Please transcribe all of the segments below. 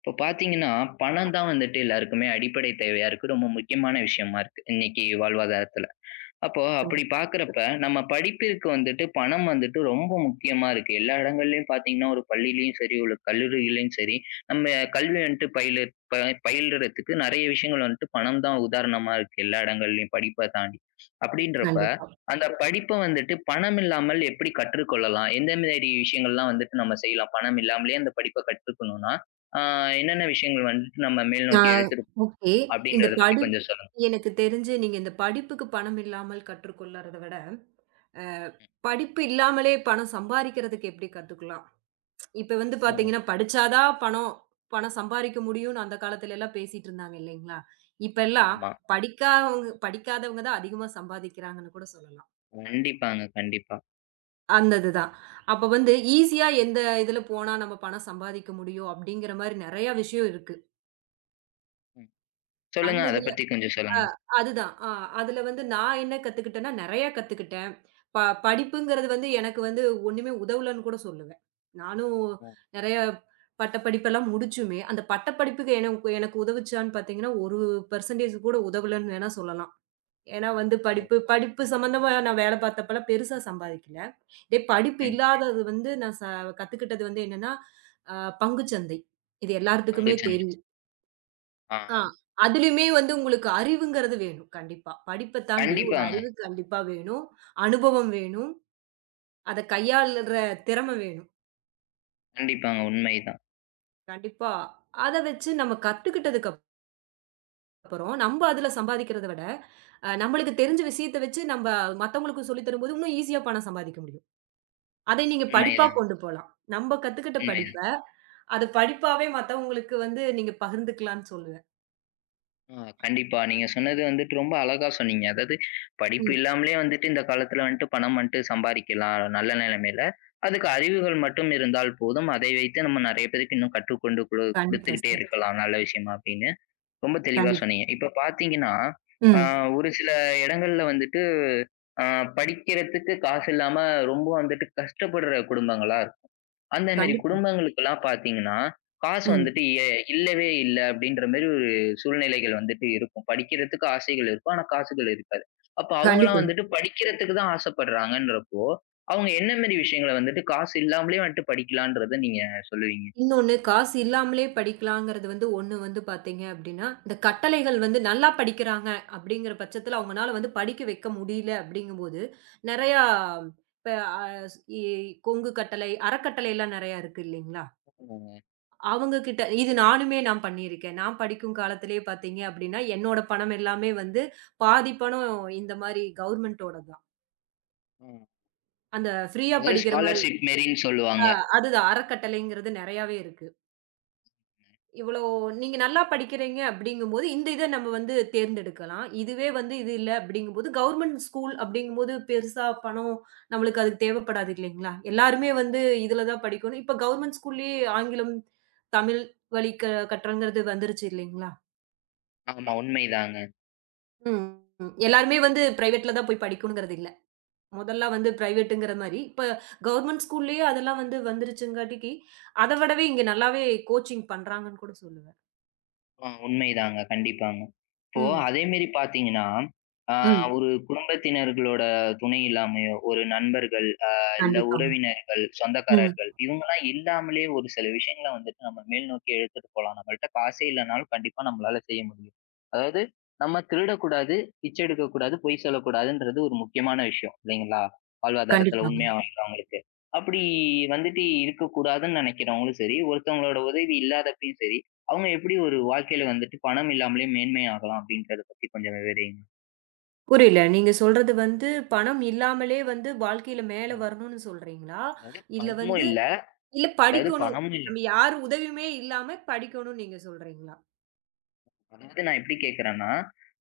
இப்போ பார்த்தீங்கன்னா, பணம் தான் வந்துட்டு எல்லாருக்குமே அடிப்படை தேவையா இருக்கு. ரொம்ப முக்கியமான விஷயமா இருக்கு. இன்னைக்கு வாழ்வாதாரத்துல. அப்போ ம். அப்படி பார்க்குறப்ப, நம்ம படிப்பிற்கு வந்துட்டு பணம் வந்துட்டு ரொம்ப முக்கியமா இருக்கு. எல்லா இடங்கள்லயும் பார்த்தீங்கன்னா, ஒரு பள்ளியிலயும் சரி, ஒரு கல்லூரியிலயும் சரி, நம்ம கல்வி வந்துட்டு பயில ப பயில்றதுக்கு நெறைய விஷயங்கள் வந்துட்டு பணம் தான் உதாரணமா இருக்கு. எல்லா இடங்கள்லயும் படிப்ப தாண்டி. அப்படின்றப்ப, கண்டிப்பா. அந்த படிப்ப வந்துட்டு பணம் இல்லாமல் எப்படி கற்றுக்கொள்ளலாம்? எந்த மாரி விஷயங்கள்லாம் வந்துட்டு நம்ம செய்யலாம்? பணம் இல்லாமலே அந்த படிப்ப கற்றுக்கணும்னா, ஆ என்னென்ன விஷயங்கள் வந்துட்டு நம்ம மேல் ஆ நோக்கி எடுத்துட்டு ஓகே. இந்த அப்படின்றத பத்தி படி கொஞ்சம் சொல்லுங்க? எனக்கு தெரிஞ்சு நீங்க இந்த படிப்புக்கு பணம் இல்லாமல் கற்றுக்கொள்ளறத விட, அ படிப்பு இல்லாமலே பணம் சம்பாரிக்கிறதுக்கு எப்படி கத்துக்கலாம்? இப்ப வந்து ம். பாத்தீங்கன்னா, படிச்சா தான் பணம் பணம் சம்பாரிக்க முடியும்னு அந்த காலத்துல எல்லாம் பேசிட்டு இருந்தாங்க இல்லைங்களா? இப்ப எல்லாம் ஆமா. படிக்காதவங்க படிக்காதவங்க தான் அதிகமா சம்பாதிக்கிறாங்கன்னு கூட சொல்லலாம். ம். கண்டிப்பாங்க. கண்டிப்பா. அந்த இதுதான். அப்ப வந்து ஈசியா எந்த இதுல போனா நம்ம பணம் சம்பாதிக்க முடியும் அப்படிங்கிற மாரி நெறைய விஷயம் இருக்கு. ம். சொல்லுங்க. அந்த அத இதுல பத்தி கொஞ்சம் சொல்லுங்க. அதுதான். அதுல வந்து நான் என்ன கத்துக்கிட்டேன்னா, நெறையா கத்துக்கிட்டேன். ப படிப்புங்கிறது வந்து எனக்கு வந்து ஒண்ணுமே உதவலன்னு கூட சொல்லுவேன். நானும் ஓ! நெறைய பட்டப்படிப்பெல்லாம் முடிச்சுமே, அந்த பட்டப்படிப்புக்கு எனக்கு எனக்கு உதவுச்சான்னு பார்த்தீங்கன்னா, 1% கூட உதவலன்னு வேணா சொல்லலாம். ஏன்னா வந்து ஓ! படிப்பு படிப்பு சம்மந்தமா நான் வேலை பார்த்தப்பலாம் பெருசா சம்பாதிக்கல. இதே படிப்பு ம். இல்லாதது வந்து நான் கத்துக்கிட்டது வந்து என்னன்னா, அ பங்குச்சந்தை. இது பங்கு எல்லாத்துக்குமே சந்தை. தெரியும். ஆ ஆ. அதிலயுமே வந்து உங்களுக்கு அறிவுங்கிறது வேணும் கண்டிப்பா. படிப்ப தாண்டி ஒரு கண்டிப்பாங்க, அறிவு கண்டிப்பா வேணும். அனுபவம் வேணும். அத கையாளுற திறமை வேணும். கண்டிப்பாங்க. உண்மைதான், கண்டிப்பா. அத வச்சு நம்ம கத்துக்கிட்டதுக்கு அப்புறம், நம்ப அதுல சம்பாதிக்கிறத விட, நம்மளுக்கு தெரிஞ்ச விஷயத்த வச்சு நம்ப மத்தவங்களுக்கு சொல்லி தரும்போது, இன்னும் ஈஸியா பணம் சம்பாதிக்க முடியும். அதை நீங்க படிப்பா உண்மைதான், கொண்டு போலாம். நம்ப கத்துக்கிட்ட படிப்ப, உண்மைதான். அத படிப்பாவே மத்தவங்களுக்கு வந்து நீங்க பகிர்ந்துக்கலாம்ன்னு சொல்லுவேன். ஆ கண்டிப்பா. நீங்க சொன்னது வந்துட்டு ரொம்ப அழகா சொன்னீங்க. அதாவது படிப்பு ம். இல்லாமலே வந்துட்டு இந்த காலத்துல வந்துட்டு பணம் வந்துட்டு சம்பாரிக்கலாம் நல்ல நிலைமையில. அதுக்கு அறிவுகள் மட்டும் இருந்தால் போதும். அதை வைத்து நம்ம நெறைய பேருக்கு இன்னும் கற்றுக்கொண்டு கண்டிப்பா குடுத்துக்கிட்டே சார். இருக்கலாம். நல்ல விஷயமா அப்படின்னு ரொம்ப தெளிவா கண்டிப்பா. சொன்னீங்க. இப்ப பார்த்தீங்கன்னா, ஆ ம். ஒரு சில இடங்கள்ல வந்துட்டு ஆ படிக்கிறதுக்கு காசு இல்லாம ரொம்ப வந்துட்டு கஷ்டப்படுற குடும்பங்களா இருக்கும். அந்த மேரி கண்டிப்பா. குடும்பங்களுக்கெல்லாம் பார்த்தீங்கன்னா, காசு ம். வந்துட்டு இல்லவே இல்ல அப்படின்ற மாரி ஒரு சூழ்நிலைகள் வந்துட்டு இருக்கும். படிக்கிறதுக்கு ஆசைகள் இருக்கும். ஆனா காசுகள் இருக்காது. அப்ப அவங்கலாம் கண்டிப்பா. வந்துட்டு படிக்கிறதுக்கு தான் ஆசைப்படுறாங்கன்றப்போ, அவங்க என்ன மாரி விஷயங்கள வந்துட்டு காசு இல்லாமலே வந்துட்டு படிக்கலான்றத நீங்க சொல்லுவீங்க? இன்னொன்னு காசு இல்லாமலே படிக்கலாங்கிறது வந்து ஒண்ணு வந்து பார்த்தீங்க அப்டின்னா, இந்த கட்டளைகள் வந்து நல்லா படிக்கிறாங்க அப்டிங்கிற பட்சத்துல அவங்கனால வந்து படிக்க வைக்க முடியல அப்டிங்கும்போது, நெறையா இப்ப அ இ கொங்கு கட்டளை, அறக்கட்டளைலாம் நெறையா இருக்கு இல்லைங்களா? அவங்க கிட்ட இது நானுமே நான் பண்ணியிருக்கேன். நான் படிக்கும் காலத்திலேயே பார்த்தீங்க அப்டின்னா, என்னோட பணம் எல்லாமே வந்து பாதி பணம் இந்த மாரி கவர்மெண்டோடது தான். ம். அந்த ஃப்ரீயா அதாவது படிக்கிற மாரி ஸ்காலர்ஷிப் மாரின்னு சொல்லுவாங்க. அதுதான் அறக்கட்டளைங்கிறது நெறையாவே இருக்கு. இவ்வளோ நீங்க நல்லா படிக்கிறீங்க அப்படிங்கும்போது, இந்த இத நம்ம வந்து தேர்ந்தெடுக்கலாம். இதுவே வந்து இது இல்ல அப்படிங்கும்போது, கவர்மெண்ட் ஸ்கூல் அப்படிங்கும்போது பெருசா பணம் நம்மளுக்கு அதுக்கு தேவைப்படாது இல்லைங்களா? எல்லாருமே வந்து இதுல தான் படிக்கணும். இப்ப கவர்மெண்ட் ஸ்கூல்லயே ஆங்கிலம், தமிழ் வழி கற்றல்ங்கிறது வந்துருச்சு இல்லைங்களா? ஆமா உண்மைதாங்க. ம். ம். எல்லாருமே வந்து பிரைவேட்ல தான் போய் படிக்கணுங்கிறது இல்ல. முதல்ல வந்து பிரைவேட்டுங்கிற மாரி, இப்ப கவர்மெண்ட் ஸ்கூல்லயே அதெல்லாம் வந்து வந்துருச்சுங்காட்டிக்கு, அத விடவே இங்க நல்லாவே கோச்சிங் பண்றாங்கன்னு கூட சொல்லுவேன். உண்மைதாங்க. கண்டிப்பாங்க. இப்போ ம். அதே மேரி பார்த்தீங்கன்னா, ஆ ம். ஒரு குடும்பத்தினர்களோட துணை இல்லாமயோ, ஒரு நண்பர்கள், இல்ல கண்டிப்பாங்க. உறவினர்கள், ம். சொந்தக்காரர்கள் இவங்கலாம் இல்லாமலே ஒரு சில விஷயங்கள வந்துட்டு நம்ம மேல் நோக்கி எடுத்துட்டு போலாம். நம்மள்ட்ட காசே இல்லனாலும் கண்டிப்பா நம்மளால செய்ய முடியும். அதாவது நம்ம திருடக்கூடாது, பிச்சை எடுக்கக்கூடாது, பொய் சொல்லக்கூடாதுன்றது ஒரு முக்கியமான விஷயம் இல்லைங்களா? வாழ்வாதாரத்துல கண்டிப்பாங்க. உண்மையா வாழ்றவங்களுக்கு. அப்படி வந்துட்டு இருக்கக்கூடாதுன்னு நெனைக்கிறவங்களும் சரி, ஒருத்தவங்களோட உதவி இல்லாதப்பயும் சரி, அவங்க எப்படி ஒரு வாழ்க்கையில வந்துட்டு பணம் இல்லாமலே மேன்மையாகலாம் அப்படின்றத பத்தி கொஞ்சம் விவரிங்க. புரியல. நீங்க சொல்றது வந்து பணம் இல்லாமலே வந்து வாழ்க்கையில அ மேல வரணும்னு சொல்றீங்களா? அதாவது இல்ல பணமும் வந்து இல்ல. இல்ல அதாவது படிக்கணும். பணமும் நம்ம யார் உதவியுமே இல்லாம படிக்கணும்னு நீங்க சொல்றீங்களா? அதாவது நான் எப்படி கேட்கிறேன்னா,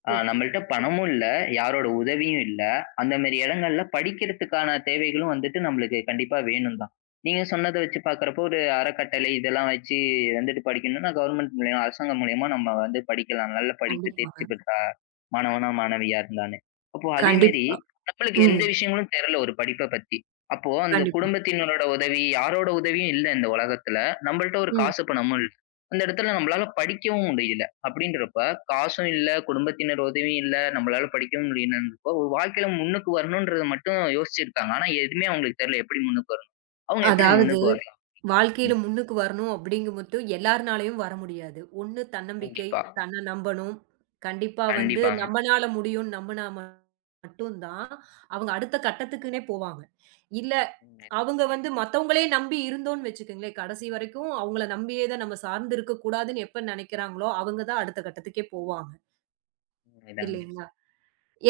ஓகே. நம்மள்ட்ட பணமும் இல்ல, யாரோட உதவியும் இல்ல. அந்த மாரி இடங்கள்ல படிக்கிறதுக்கான தேவைகளும் வந்துட்டு நம்மளுக்கு கண்டிப்பா வேணும் தான். நீங்க சொன்னத வச்சு பார்க்கிறப்போ, ஒரு அறக்கட்டளை இதெல்லாம் வச்சு வந்துட்டு படிக்கணும்னா, கவர்ன்மெண்ட் மூலியமா, அரசாங்கம் மூலியமா நம்ம வந்து படிக்கலாம். நல்ல படிப்பு தேர்ச்சி கண்டிப்பாங்க. பெற்றா மாணவனா, மாணவியா இருந்தான்னு. அப்போ அதே மாரி கண்டிப்பா. நம்மளுக்கு ம். எந்த விஷயங்களும் தெரியல ஒரு படிப்ப பத்தி. அப்போ அந்த கண்டிப்பா. குடும்பத்தினரோட உதவி, யாரோட உதவியும் இல்ல இந்த உலகத்துல. நம்மள்ட்ட ஒரு ம். காசு, பணமும் இல்ல. அந்த இடத்துல நம்மளால படிக்கவும் முடியல. அப்படின்றப்ப, காசும் இல்ல, குடும்பத்தினர் உதவியும் இல்ல, நம்மளால படிக்கவும் முடியலன்றப்போ, ஒரு வாழ்க்கையில முன்னுக்கு வரணும்ன்றத மட்டும் யோசிச்சிருக்காங்க. ஆனா எதுவுமே அவங்களுக்கு தெரியல எப்படி முன்னுக்கு வரணும்? அவங்க எப்படி அதாவது முன்னுக்கு வரலாம்? வாழ்க்கையில ம். முன்னுக்கு வரணும் அப்படிங்கும் மட்டும் எல்லார்னாலயும் வர முடியாது. ஒண்ணு தன்னம்பிக்கை, கண்டிப்பா. தன்ன நம்பணும். கண்டிப்பா வந்து கண்டிப்பாங்க. நம்மனால முடியும்னு நம்புனா மட்டும் தான் அவங்க அடுத்த கட்டத்துக்குன்னே போவாங்க. இல்ல, உண்மைதான், அவங்க வந்து மத்தவங்களே நம்பி இருந்தோம்ன்னு வச்சுக்கங்களேன், கடைசி வரைக்கும் அவங்கள நம்பியே தான் நம்ம சார்ந்து இருக்கக்கூடாதுன்னு எப்ப நெனைக்கிறாங்களோ, அவங்க தான் அடுத்த கட்டத்துக்கே போவாங்க. உண்மைதாங்க. இல்லைங்களா?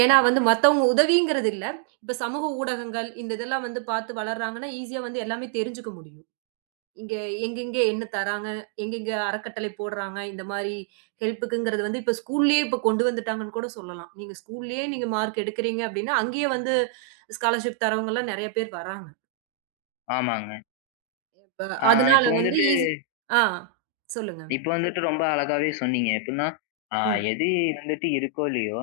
ஏன்னா ஆ. வந்து மத்தவங்க உதவிங்கிறது இல்ல. இப்ப சமூக ஊடகங்கள் இந்த இதெல்லாம் வந்து பார்த்து வளர்றாங்கன்னா, ஈஸியா வந்து எல்லாமே தெரிஞ்சுக்க முடியும். இங்க எங்கெங்க என்ன தராங்க, எங்கெங்க அறக்கட்டளை போடுறாங்க, இந்த மாரி ஹெல்ப்புக்குங்கிறது வந்து இப்ப ஸ்கூல்லயே இப்ப கொண்டு வந்துட்டாங்கன்னு கூட சொல்லலாம். நீங்க ஸ்கூல்லயே நீங்க மார்க் எடுக்கிறீங்க அப்படின்னா, அங்கேயே வந்து ஸ்காலர்ஷிப் தரவங்கலாம் நெறைய பேர் வராங்க. ஆமாங்க. இப்ப ஆ அதனால இப்போ வந்து வந்துட்டு ஈஸி ஆ சொல்லுங்க. இப்போ வந்துட்டு ரொம்ப அழகாவே சொன்னீங்க. எப்படின்னா, ஆ ம், எது வந்துட்டு இருக்கோ இல்லையோ,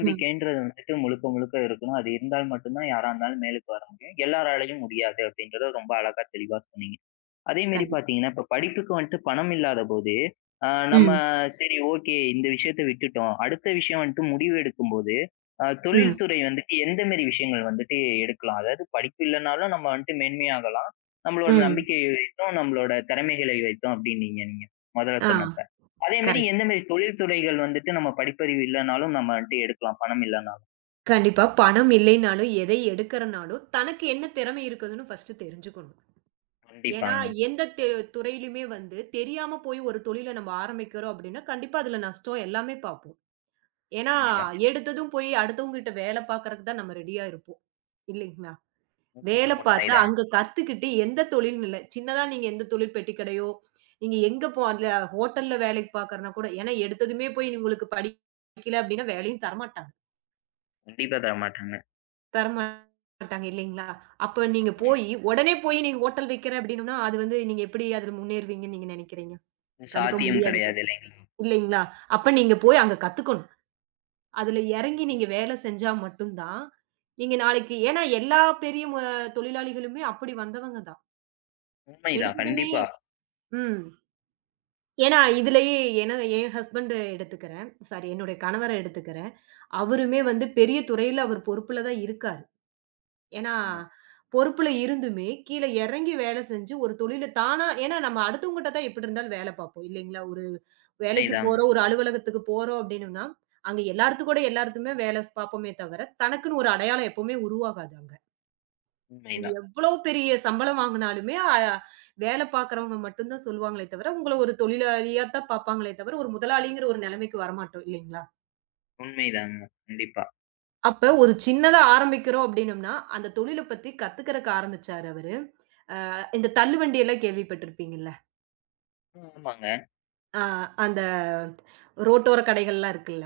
ம். வந்துட்டு முழுக்க முழுக்க இருக்கணும். அது இருந்தால் மட்டும் தான் யாரா இருந்தாலும் மேலுக்கு வர முடியும். எல்லாராலயும் முடியாது அப்படின்றத ரொம்ப அழகா தெளிவா சொன்னீங்க. அதே மாரி கண்டிப்பா. பார்த்தீங்கன்னா, இப்ப படிப்புக்கு வந்துட்டு பணம் இல்லாத போது, அ நம்ம ம், சரி ஓகே இந்த விஷயத்த விட்டுட்டோம். அடுத்த விஷயம் வந்துட்டு முடிவு எடுக்கும்போது, ம், தொழில்துறை வந்துட்டு எந்த மாரி விஷயங்கள் வந்துட்டு எடுக்கலாம்? அதாவது படிப்பு இல்லனாலும் நம்ம வந்துட்டு மேன்மையாகலாம். நம்மளோட ம். நம்பிக்கையை வைத்தும், நம்மளோட திறமைகளை வைத்தும் அப்டின்னீங்க நீங்க. முதல்ல ஆ சொன்னப்ப. அதே மாரி கரெக்ட். எந்த மாரி தொழில் துறைகள் வந்துட்டு நம்ம படிப்பறிவு இல்லனாலும் நம்ம வந்துட்டு எடுக்கலாம் பணம் இல்லனாலும்? கண்டிப்பா. பணம் இல்லைனாலும், எதை எடுக்கறனாலும், தனக்கு என்ன திறமை இருக்குதுன்னு ஃபர்ஸ்ட்டு தெரிஞ்சுக்கணும். ஏன்னா, கண்டிப்பாங்க. எந்த துறையிலுமே வந்து தெரியாம போய் ஒரு தொழில நம்ம ஆரம்பிக்கிறோம் அப்டின்னா, கண்டிப்பா அதுல நஷ்டம் எல்லாமே பார்ப்போம். ஏன்னா, உண்மைதான். எடுத்ததும் போய் அடுத்தவங்ககிட்ட வேல பார்க்கறக்கு தான் நம்ம ரெடியா இருப்போம். இல்லைங்களா? வேல முற்றிலும் பார்த்து உண்மைதாங்க. அங்க கத்துக்கிட்டு எந்த தொழில்னு இல்ல. சின்னதா நீங்க எந்த தொழில் பெட்டிக்கடையோ, நீங்க எங்க போ அதுல ஹோட்டல்ல வேலைக்கு பார்க்கறனா கூட ஏன்னா எடுத்ததுமே போய் உங்களுக்கு படிக்கல அப்டின்னா வேலையும் தரமாட்டாங்க. கண்டிப்பா தரமாட்டாங்க. தரமாட்டாங்க இல்லைங்களா? அப்ப நீங்க ஆமாங்க. போயி உடனே போய் நீங்க ஹோட்டல் வைக்கிறேன் அப்டின்னம்னா, அது வந்து நீங்க எப்டி அதுல முன்னேறுவீங்கன்னு நீங்க நெனைக்கிறீங்க? கண்டிப்பா சாத்தியம் முடியாதுங்க. கிடையாது இல்லைங்களா? இல்லைங்களா? அப்ப நீங்க போய் அங்க கத்துக்கணும். அதுல இறங்கி ம். நீங்க வேலை செஞ்சா மட்டும் தான், நீங்க நாளைக்கு ஏன்னா எல்லா பெரிய தொழிலாளிகளுமே அப்படி வந்தவங்க தான். உண்மைதான். எடுத்ததுமே கண்டிப்பா. ம். ஏன்னா இதுலயே ஏன்னா என் ஹஸ்பண்ட் எடுத்துக்கிறேன். சாரி என்னுடைய கணவர எடுத்துக்கிறேன். அவருமே வந்து பெரிய துறையில அவர் பொறுப்புல தான் இருக்காரு. ஏன்னா, ஆமா. பொறுப்புல இருந்துமே, கீழ இறங்கி வேலை செஞ்சு ஒரு தொழில தானா ஏன்னா நம்ம அடுத்தவங்கட்ட தான் எப்படி இருந்தாலும் வேலை பார்ப்போம் இல்லைங்களா? ஒரு வேலைக்கு உண்மைதாங்க, போறோம், ஒரு அலுவலகத்துக்கு போறோம் அப்படின்னம்னா, அங்க எல்லார்த்து கூட எல்லார்த்துமே வேலை பார்ப்போமே தவிர, தனக்குன்னு ஒரு அடையாளம் எப்பவுமே உருவாகாது அங்க. நீங்க உண்மைதான், எவ்வளோ பெரிய சம்பளம் வாங்குனாலுமே, வேலை பார்க்குறவங்க மட்டும் தான் சொல்லுவாங்களே தவிர, உங்கள ஒரு தொழிலாளியா தான் பார்ப்பாங்களே தவிர, ஒரு முதலாளிங்கிற ஒரு நிலைமைக்கு வரமாட்டோம் இல்லைங்களா? உண்மைதாங்க. கண்டிப்பா. அப்ப ஒரு சின்னதா ஆரம்பிக்கிறோம் அப்படின்னம்னா, அந்த தொழில பத்தி கத்துக்கிறக்கு ஆரம்பிச்சாரு அவரு. இந்த தள்ளுவண்டி எல்லாம் கேள்விப்பட்டிருப்பீங்கல்ல. ஆமாங்க. ஆ அந்த ரோட்டோர கடைகள்லாம் இருக்குல்ல.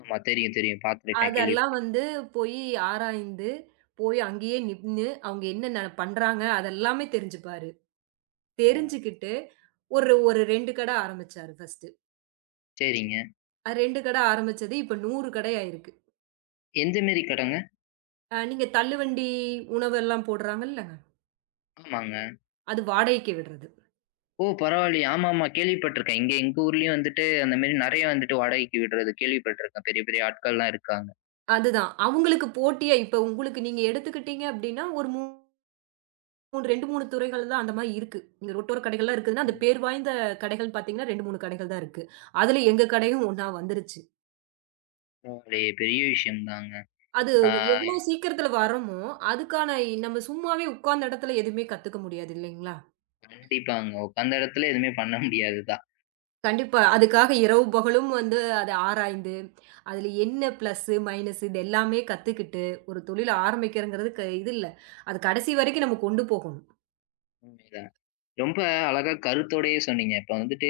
ஆமா. தெரியும், தெரியும். பார்த்துருக்கேன், அதெல்லாம் வந்து போயி ஆராய்ந்து, போய் அங்கேயே நின்னு, அவங்க என்னென்ன பண்றாங்க, அதெல்லாமே தெரிஞ்சுப்பாரு. கேள்விப்பட்டுருக்கேன். தெரிஞ்சுக்கிட்டு ஒரு ஒரு 2 கடை ஆரம்பிச்சாரு ஃபர்ஸ்ட்டு. சரிங்க. 2 கடை ஆரம்பிச்சது இப்ப 100 கடை ஆயிருக்கு. எந்த மேரி கடங்க? நீங்க தள்ளுவண்டி உணவெல்லாம் போடுறாங்கல்லங்க, ஆமாங்க. அது வாடகைக்கு விடுறது. ஓ! பரவாயில்லையே. ஆமாமா. கேள்விப்பட்டுருக்கேன். இங்க எங்க ஊர்லயும் வந்துட்டு அந்த மேரி நெறைய வந்துட்டு வாடகைக்கு விடுறது கேள்விப்பட்டுருக்கேன். பெரிய பெரிய ஆட்கள்லாம் இருக்காங்க. அதுதான். அவங்களுக்கு போட்டியா இப்ப உங்களுக்கு நீங்க எடுத்துக்கிட்டீங்க அப்டின்னா ஒரு 2, 3 துறைகள் தான் அந்த மாரி இருக்கு. இங்க ரோட்டோர கடைகள்லாம் இருக்குதுன்னா, அந்த ம். பேர் வாய்ந்த கடைகள் பார்த்தீங்கன்னா, 2, 3 கடைகள் தான் இருக்கு. அதுல எங்க கடையும் ஒண்ணா வந்துருச்சு. பரவாயில்லையே! பெரிய விஷயம் தாங்க. அது ஆ எவ்வளோ சீக்கிரத்துல வரோமோ, அதுக்கான நம்ம சும்மாவே உட்கார்ந்த இடத்துல எதுவுமே கத்துக்க முடியாது இல்லைங்களா? கண்டிப்பாங்க. உட்காந்த இடத்துல எதுவுமே பண்ண முடியாது தான். கண்டிப்பா. அதுக்காக இரவு பகலும் வந்து அத ஆராய்ந்து, அதுல என்ன பிளஸ்ஸு, மைனஸு இது எல்லாமே கத்துக்கிட்டு, ஒரு தொழில ஆரம்பிக்கிறங்கிறது இது இல்ல. அது கடைசி வரைக்கும் நம்ம கொண்டு போகணும். உண்மைதான். ரொம்ப அழகா கருத்தோடயே சொன்னீங்க. இப்ப வந்துட்டு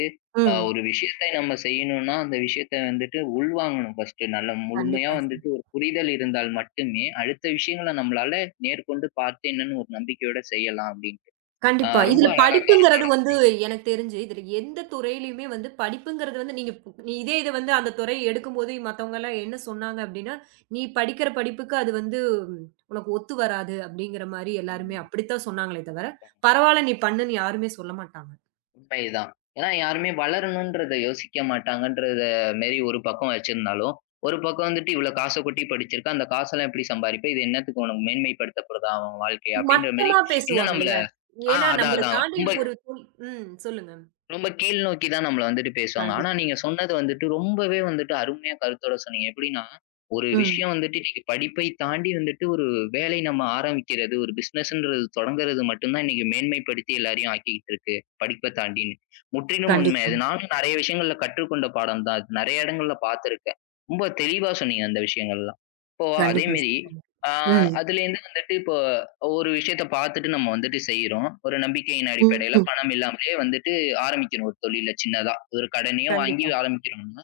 ம். ஒரு விஷயத்தை நம்ம செய்யணும்னா, அந்த விஷயத்த வந்துட்டு உள்வாங்கணும் ஃபர்ஸ்ட்டு. நல்ல முழுமையா கண்டிப்பா. வந்துட்டு ஒரு புரிதல் இருந்தால் மட்டுமே, அடுத்த விஷயங்கள நம்மளால நேர்கொண்டு பார்த்து என்னன்னு ஒரு நம்பிக்கையோட செய்யலாம் அப்டின்ட்டு. கண்டிப்பா. ரொம்ப இதுல அழகா படிப்புங்கிறது கருத்தோட வந்து சொன்னீங்க. எனக்கு தெரிஞ்சு, இதுல எந்த துறையிலயுமே வந்து படிப்புங்கிறது வந்து நீங்க பு நீ இதே இது வந்து அந்த துறை எடுக்கும்போது மத்தவங்கலாம் என்ன சொன்னாங்க அப்டின்னா, "நீ படிக்கிற படிப்புக்கு அது வந்து ம், உனக்கு ஒத்து வராது." அப்டிங்கிற மாரி எல்லாருமே ம். அப்படித்தான் சொன்னாங்களே தவிர, கண்டிப்பாங்க. "பரவால்ல நீ பண்ணுன்னு" யாருமே சொல்ல மாட்டாங்க. உண்மைதான். ஏன்னா யாருமே வளரணுன்றத யோசிக்க மாட்டாங்கன்றத மாரி ஒரு பக்கம் வச்சிருந்தாலும், ஒரு பக்கம் வந்துட்டு இவ்ளோ காச கொட்டி படிச்சிருக்கா, அந்த காசெல்லாம் எப்டி சம்பாரிப்ப? இது என்னத்துக்கு உனக்கு மேன்மைப்படுத்தப்படுதா உன் வாழ்க்கை? அப்டின்ற மாரி, மட்டமா இன்னும் நம்மள பேசுவாங்கல்ல. ஆ. ஏன்னா அதான், நம்மள அதான். தாண்டி ரொம்ப ஒரு ம். சொல்லுங்க. ரொம்ப கீழ் நோக்கி தான் நம்மள வந்துட்டு பேசுவாங்க. ஆனா கண்டிப்பா. நீங்க சொன்னது வந்துட்டு ரொம்பவே வந்துட்டு அருமையா கருத்தோட சொன்னீங்க. எப்படின்னா, ஒரு ம். விஷயம் வந்துட்டு இன்னைக்கு படிப்பை தாண்டி வந்துட்டு ஒரு வேலை நம்ம ஆரம்பிக்கிறது, ஒரு பிசினஸ்ன்றது தொடங்குறது மட்டும் தான் இன்னைக்கு மேன்மைப்படுத்தி எல்லாரையும் ஆக்கிக்கிட்டு இருக்கு. படிப்ப தாண்டின்னு. முற்றிலும் உண்மை. கண்டிப்பா. அது நானும் நெறைய விஷயங்கள்ல கற்றுக்கொண்ட பாடம் தான். அது நெறைய இடங்கள்ல பார்த்துருக்கேன். ரொம்ப தெளிவா சொன்னீங்க அந்த விஷயங்கள்லாம். இப்போ கண்டிப்பா. அதேமாரி ம். ஆ ம். அதுலேருந்து வந்துட்டு இப்போ ஒரு விஷயத்த பார்த்துட்டு நம்ம வந்துட்டு செய்றோம். ஒரு நம்பிக்கையின் அடிப்படையில ம். பணம் இல்லாமலே வந்துட்டு ஆரம்பிக்கணும் ஒரு தொழில சின்னதா. ஒரு கடனையோ வாங்கி கண்டிப்பா. ஆரம்பிக்கிறோம்னா,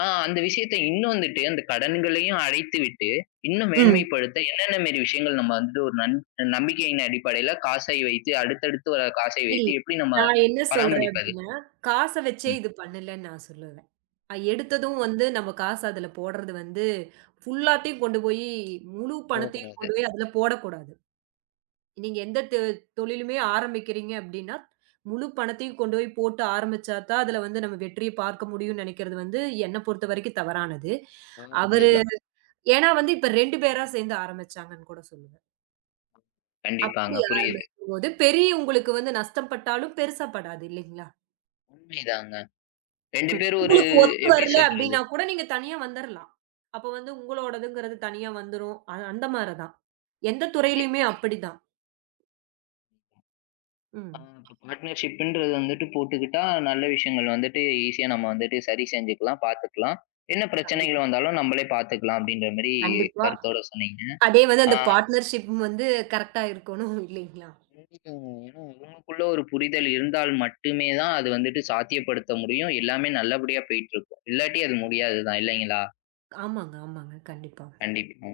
அந்த விஷயத்த இன்னும் வந்துட்டு அந்த கடன்களையும் அடைத்து விட்டு, இன்னும் ம். மேன்மைப்படுத்த என்னென்ன மேரி விஷயங்கள் நம்ம வந்துட்டு ஒரு நன் நம்பிக்கையின் அடிப்படையில காசை வைத்து அடுத்தடுத்து வர காசை இல்ல. வைத்து எப்படி நம்ம நான் என்ன சொல்றேன் பராமரிப்பது? அப்டின்னா, காச வச்சே ம். இது பண்ணலன்னு நான் சொல்லுவேன். எடுத்ததும் வந்து நம்ம காசு அதுல போடுறது வந்து ஃபுல்லாத்தையும் கொண்டு போயி, முழு பணத்தையும் போகக்கூடாது. கொண்டு போய் அதுல போடக்கூடாது. நீங்க எந்த தொழிலுமே ஆரம்பிக்கிறீங்க அப்டின்னா, முழு பணத்தையும் கொண்டு போய் போட்டு ஆரம்பிச்சா தான், அதுல வந்து நம்ம வெற்றிய பார்க்க முடியும்னு நெனைக்கிறது வந்து என்ன பொறுத்தவரைக்கும் தவறானது. ஆறாவது அவரு இதுதான். ஏன்னா வந்து இப்ப 2 பேரா சேர்ந்து ஆரம்பிச்சாங்கன்னு கூட சொல்லுவேன். அப்படி கண்டிப்பாங்க. புரியுது. ஆரம்பிக்கும்போது பெரிய உங்களுக்கு வந்து நஷ்டம் பட்டாலும் பெருசா படாது இல்லைங்களா? உண்மைதாங்க. 2 ம். பேரும் ஒரு உங்களுக்கு ஒத்து எப்படி வரல சொல்றது? அப்டின்னா கூட நீங்க தனியா வந்துரலாம். அப்ப வந்து உங்களோடதுங்கிறது தனியா வந்துரும். அந்த மாரி தான். எந்த கண்டிப்பா. துறையிலயுமே அப்படிதான். ம். இப்ப பார்ட்னர்ஷிப்ன்றது வந்துட்டு போட்டுக்கிட்டா, நல்ல விஷயங்கள் வந்துட்டு ஈஸியா நம்ம வந்துட்டு சரி செஞ்சுக்கலாம், பார்த்துக்கலாம். என்ன கண்டிப்பா, பிரச்சனைகள் வந்தாலும் நம்மளே பார்த்துக்கலாம் அப்படின்ற மாரி கண்டிப்பா. கருத்தோட சொன்னீங்க. அதே வந்து ஆ அந்த பார்ட்னர்ஷிப் வந்து கரெக்ட்டா இருக்கணும் இல்லைங்களா? ஏன்னா அவங்களுக்குள்ள ஒரு புரிதல் இருந்தால் மட்டுமே தான் அது வந்துட்டு சாத்தியப்படுத்த முடியும். எல்லாமே நல்லபடியா போயிட்டுருக்கும். இல்லாட்டி அது முடியாது தான் இல்லைங்களா? ஆமாங்க, ஆமாங்க. கண்டிப்பா. கண்டிப்பா.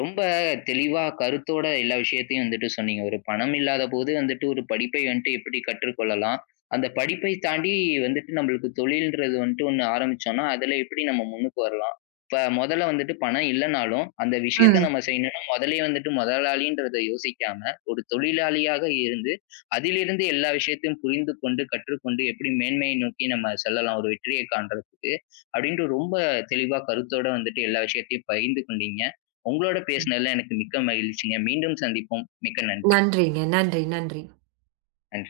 ரொம்ப தெளிவா கருத்தோட எல்லா விஷயத்தையும் வந்துட்டு சொன்னீங்க. ஒரு பணம் இல்லாதபோது வந்துட்டு ஒரு படிப்பை வந்துட்டு எப்படி கற்றுக்கொள்ளலாம்? அந்த படிப்பை தாண்டி வந்துட்டு நம்மளுக்கு தொழில்ன்றது வந்துட்டு ஒண்ணு ஆரம்பிச்சோம்னா, அதுல எப்படி நம்ம முன்னுக்கு வரலாம்? இப்ப மொதல்ல வந்துட்டு பணம் இல்லனாலும், அந்த விஷயத்த ம். நம்ம செய்யணும்னா மொதல்லயே வந்துட்டு முதலாளின்றத யோசிக்காம, ஒரு தொழிலாளியாக இருந்து, அதிலிருந்து எல்லா விஷயத்தையும் புரிந்து கொண்டு, கற்றுக்கொண்டு எப்படி மேன்மையை நோக்கி நம்ம செல்லலாம் ஒரு வெற்றியை காண்றதுக்கு. அப்படின்ட்டு ரொம்ப தெளிவா கருத்தோட வந்துட்டு எல்லா விஷயத்தையும் பகிர்ந்து கொண்டீங்க. உங்களோட ம். பேசினதுல எனக்கு மிக்க மகிழ்ச்சிங்க. மீண்டும் சந்திப்போம். மிக்க நன்றி. நன்றிங்க. நன்றி, நன்றி. நன்றி.